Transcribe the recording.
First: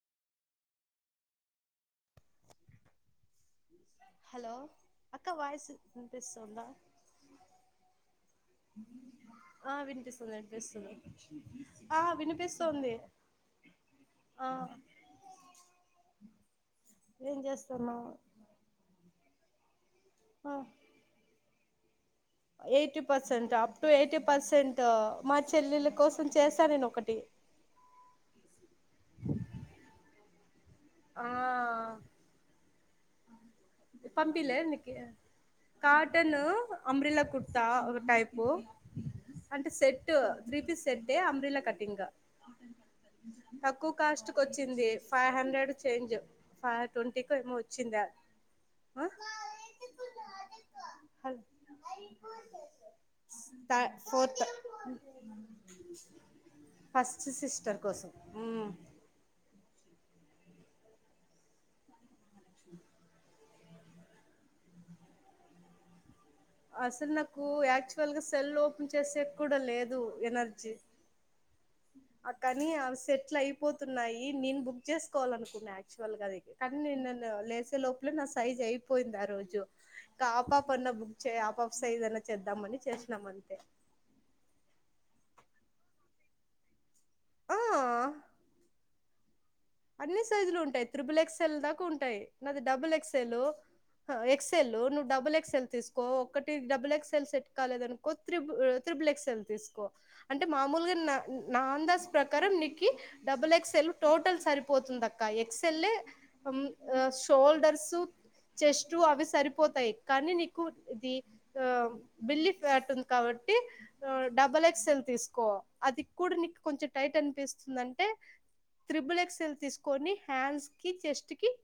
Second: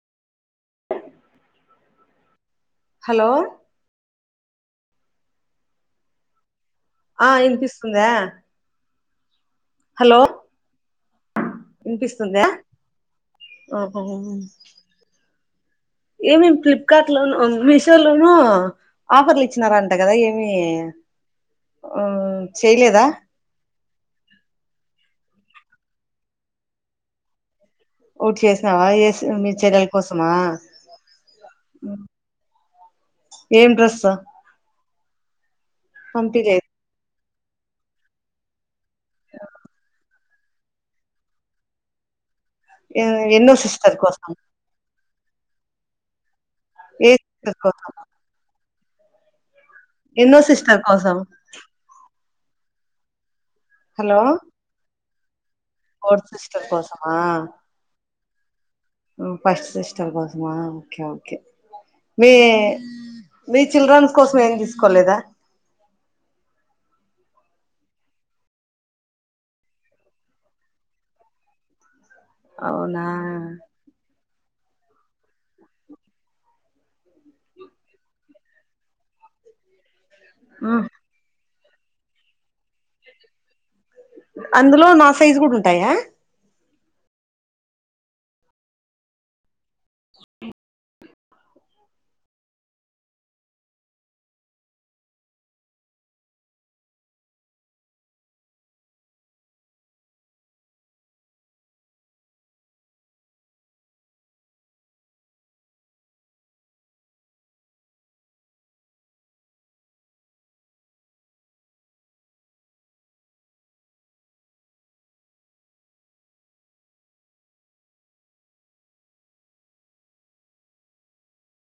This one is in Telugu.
హలో హలో అక్క వాయిస్ వినిపిస్తుందా ఆ వినిపిస్తుంది ఆ ఆ వినిపిస్తుంది వినిపిస్తుంది ఆ వినిపిస్తుంద వినిపిస్తుంది ఓహో ఆ ఏమేమి ఫ్లిప్కార్ట్ ఏం లోన మీషో చేస్తున్నావు లోనూ ఆఫర్లు ఇచ్చినారాంట ట కదా ఏమి ఆ ఆ ఎయిటీ చేయలేదా percent up to eighty percent మా చెల్లెళ్ళ కోసం చేశా నేను ఒకటి ఒకటి చేసవా ఎస్ మీ చెల్లెల కోసమా ఆ ఏం డ్రెస్ పంపీలే నీకి కాటన్ పంపిలేదు అబ్రెల కుర్తా ఒక టైపు అంటే సెట్ త్రీపి సెట్ ఏ అబ్రీలా కటింగ్ ఎ ఏ- ఎన్నో తక్కువ సిస్టర్ కోసం కాస్ట్ కి వచ్చింది ఫైవ్ హండ్రెడ్ చేంజ్ ఫైవ్ ఏ ట్వంటీకి ఏమో సిస్టర్ కోసం వచ్చిందా ఎన్నో సిస్టర్ కోసం త హలో ఫోర్త్ ఫోర్త్ సిస్టర్ కోసమా ఫస్ట్ సిస్టర్ కోసం ఫస్ట్ సిస్టర్ కోసమా ఓకే ఓకే మీ మీ చిల్డ్రన్స్ కోసం ఏం తీసుకోలేదా అసలు నాకు యాక్చువల్గా సెల్ ఓపెన్ చేసే కూడా లేదు ఎనర్జీ కానీ అ అవునా సెట్లు అయిపోతున్నాయి నేను బు క్ చేసుకోవాలనుకున్నా యాక్చువల్ గా కానీ నేనున్ను లేసే లోపలే నా సైజ్ అయిపోయింది ఆ రోజు ఒక ఆఫ్ ఆఫ్ అన్నా బుక్ చే అపాఫ్ సైజ్ అన్నా చేద్దాంమని చేసినాం అంతే అందులో నా సైజు కూడా ఉంటాయా ఆ అన్ని సైజులు ఉంటాయి త్రిబుల్ ఎక్సెల్ దాకా ఉంటాయి నాది డబుల్ ఎక్సల్ ఎక్స ఎల్ నువ్వు డబుల్ ఎక్స్ ఎల్ తీసుకో ఒకటి డబుల్ ఎక్స్ ఎల్ సెట్ కాలేదు అనుకో త్రీ బుల్ ఎక్సెల్ తీసుకో అంటే మామూలుగా నా అందస్ ప్రకారం నీకి డబుల్ ఎక్స్ సెల్ టోటల్ సరిపోతుందక్క ఎక్సెల్ షోల్డర్స్ చెస్ట్ అవి సరిపోతాయి కానీ నీకు ఇది ఆ బిల్లి ఫ్యాట్ ఉంది కాబట్టి ట్టి డబల్ ఎక్స్ ఎల్ తీసుకో అది కూడా నీకు కొంచెం టైట్ అనిపిస్తుందంటె ట్రిబుల్ ఎక్సెల్ తీసుకొని హ్యాండ్స్ కి చెస్ట్ కి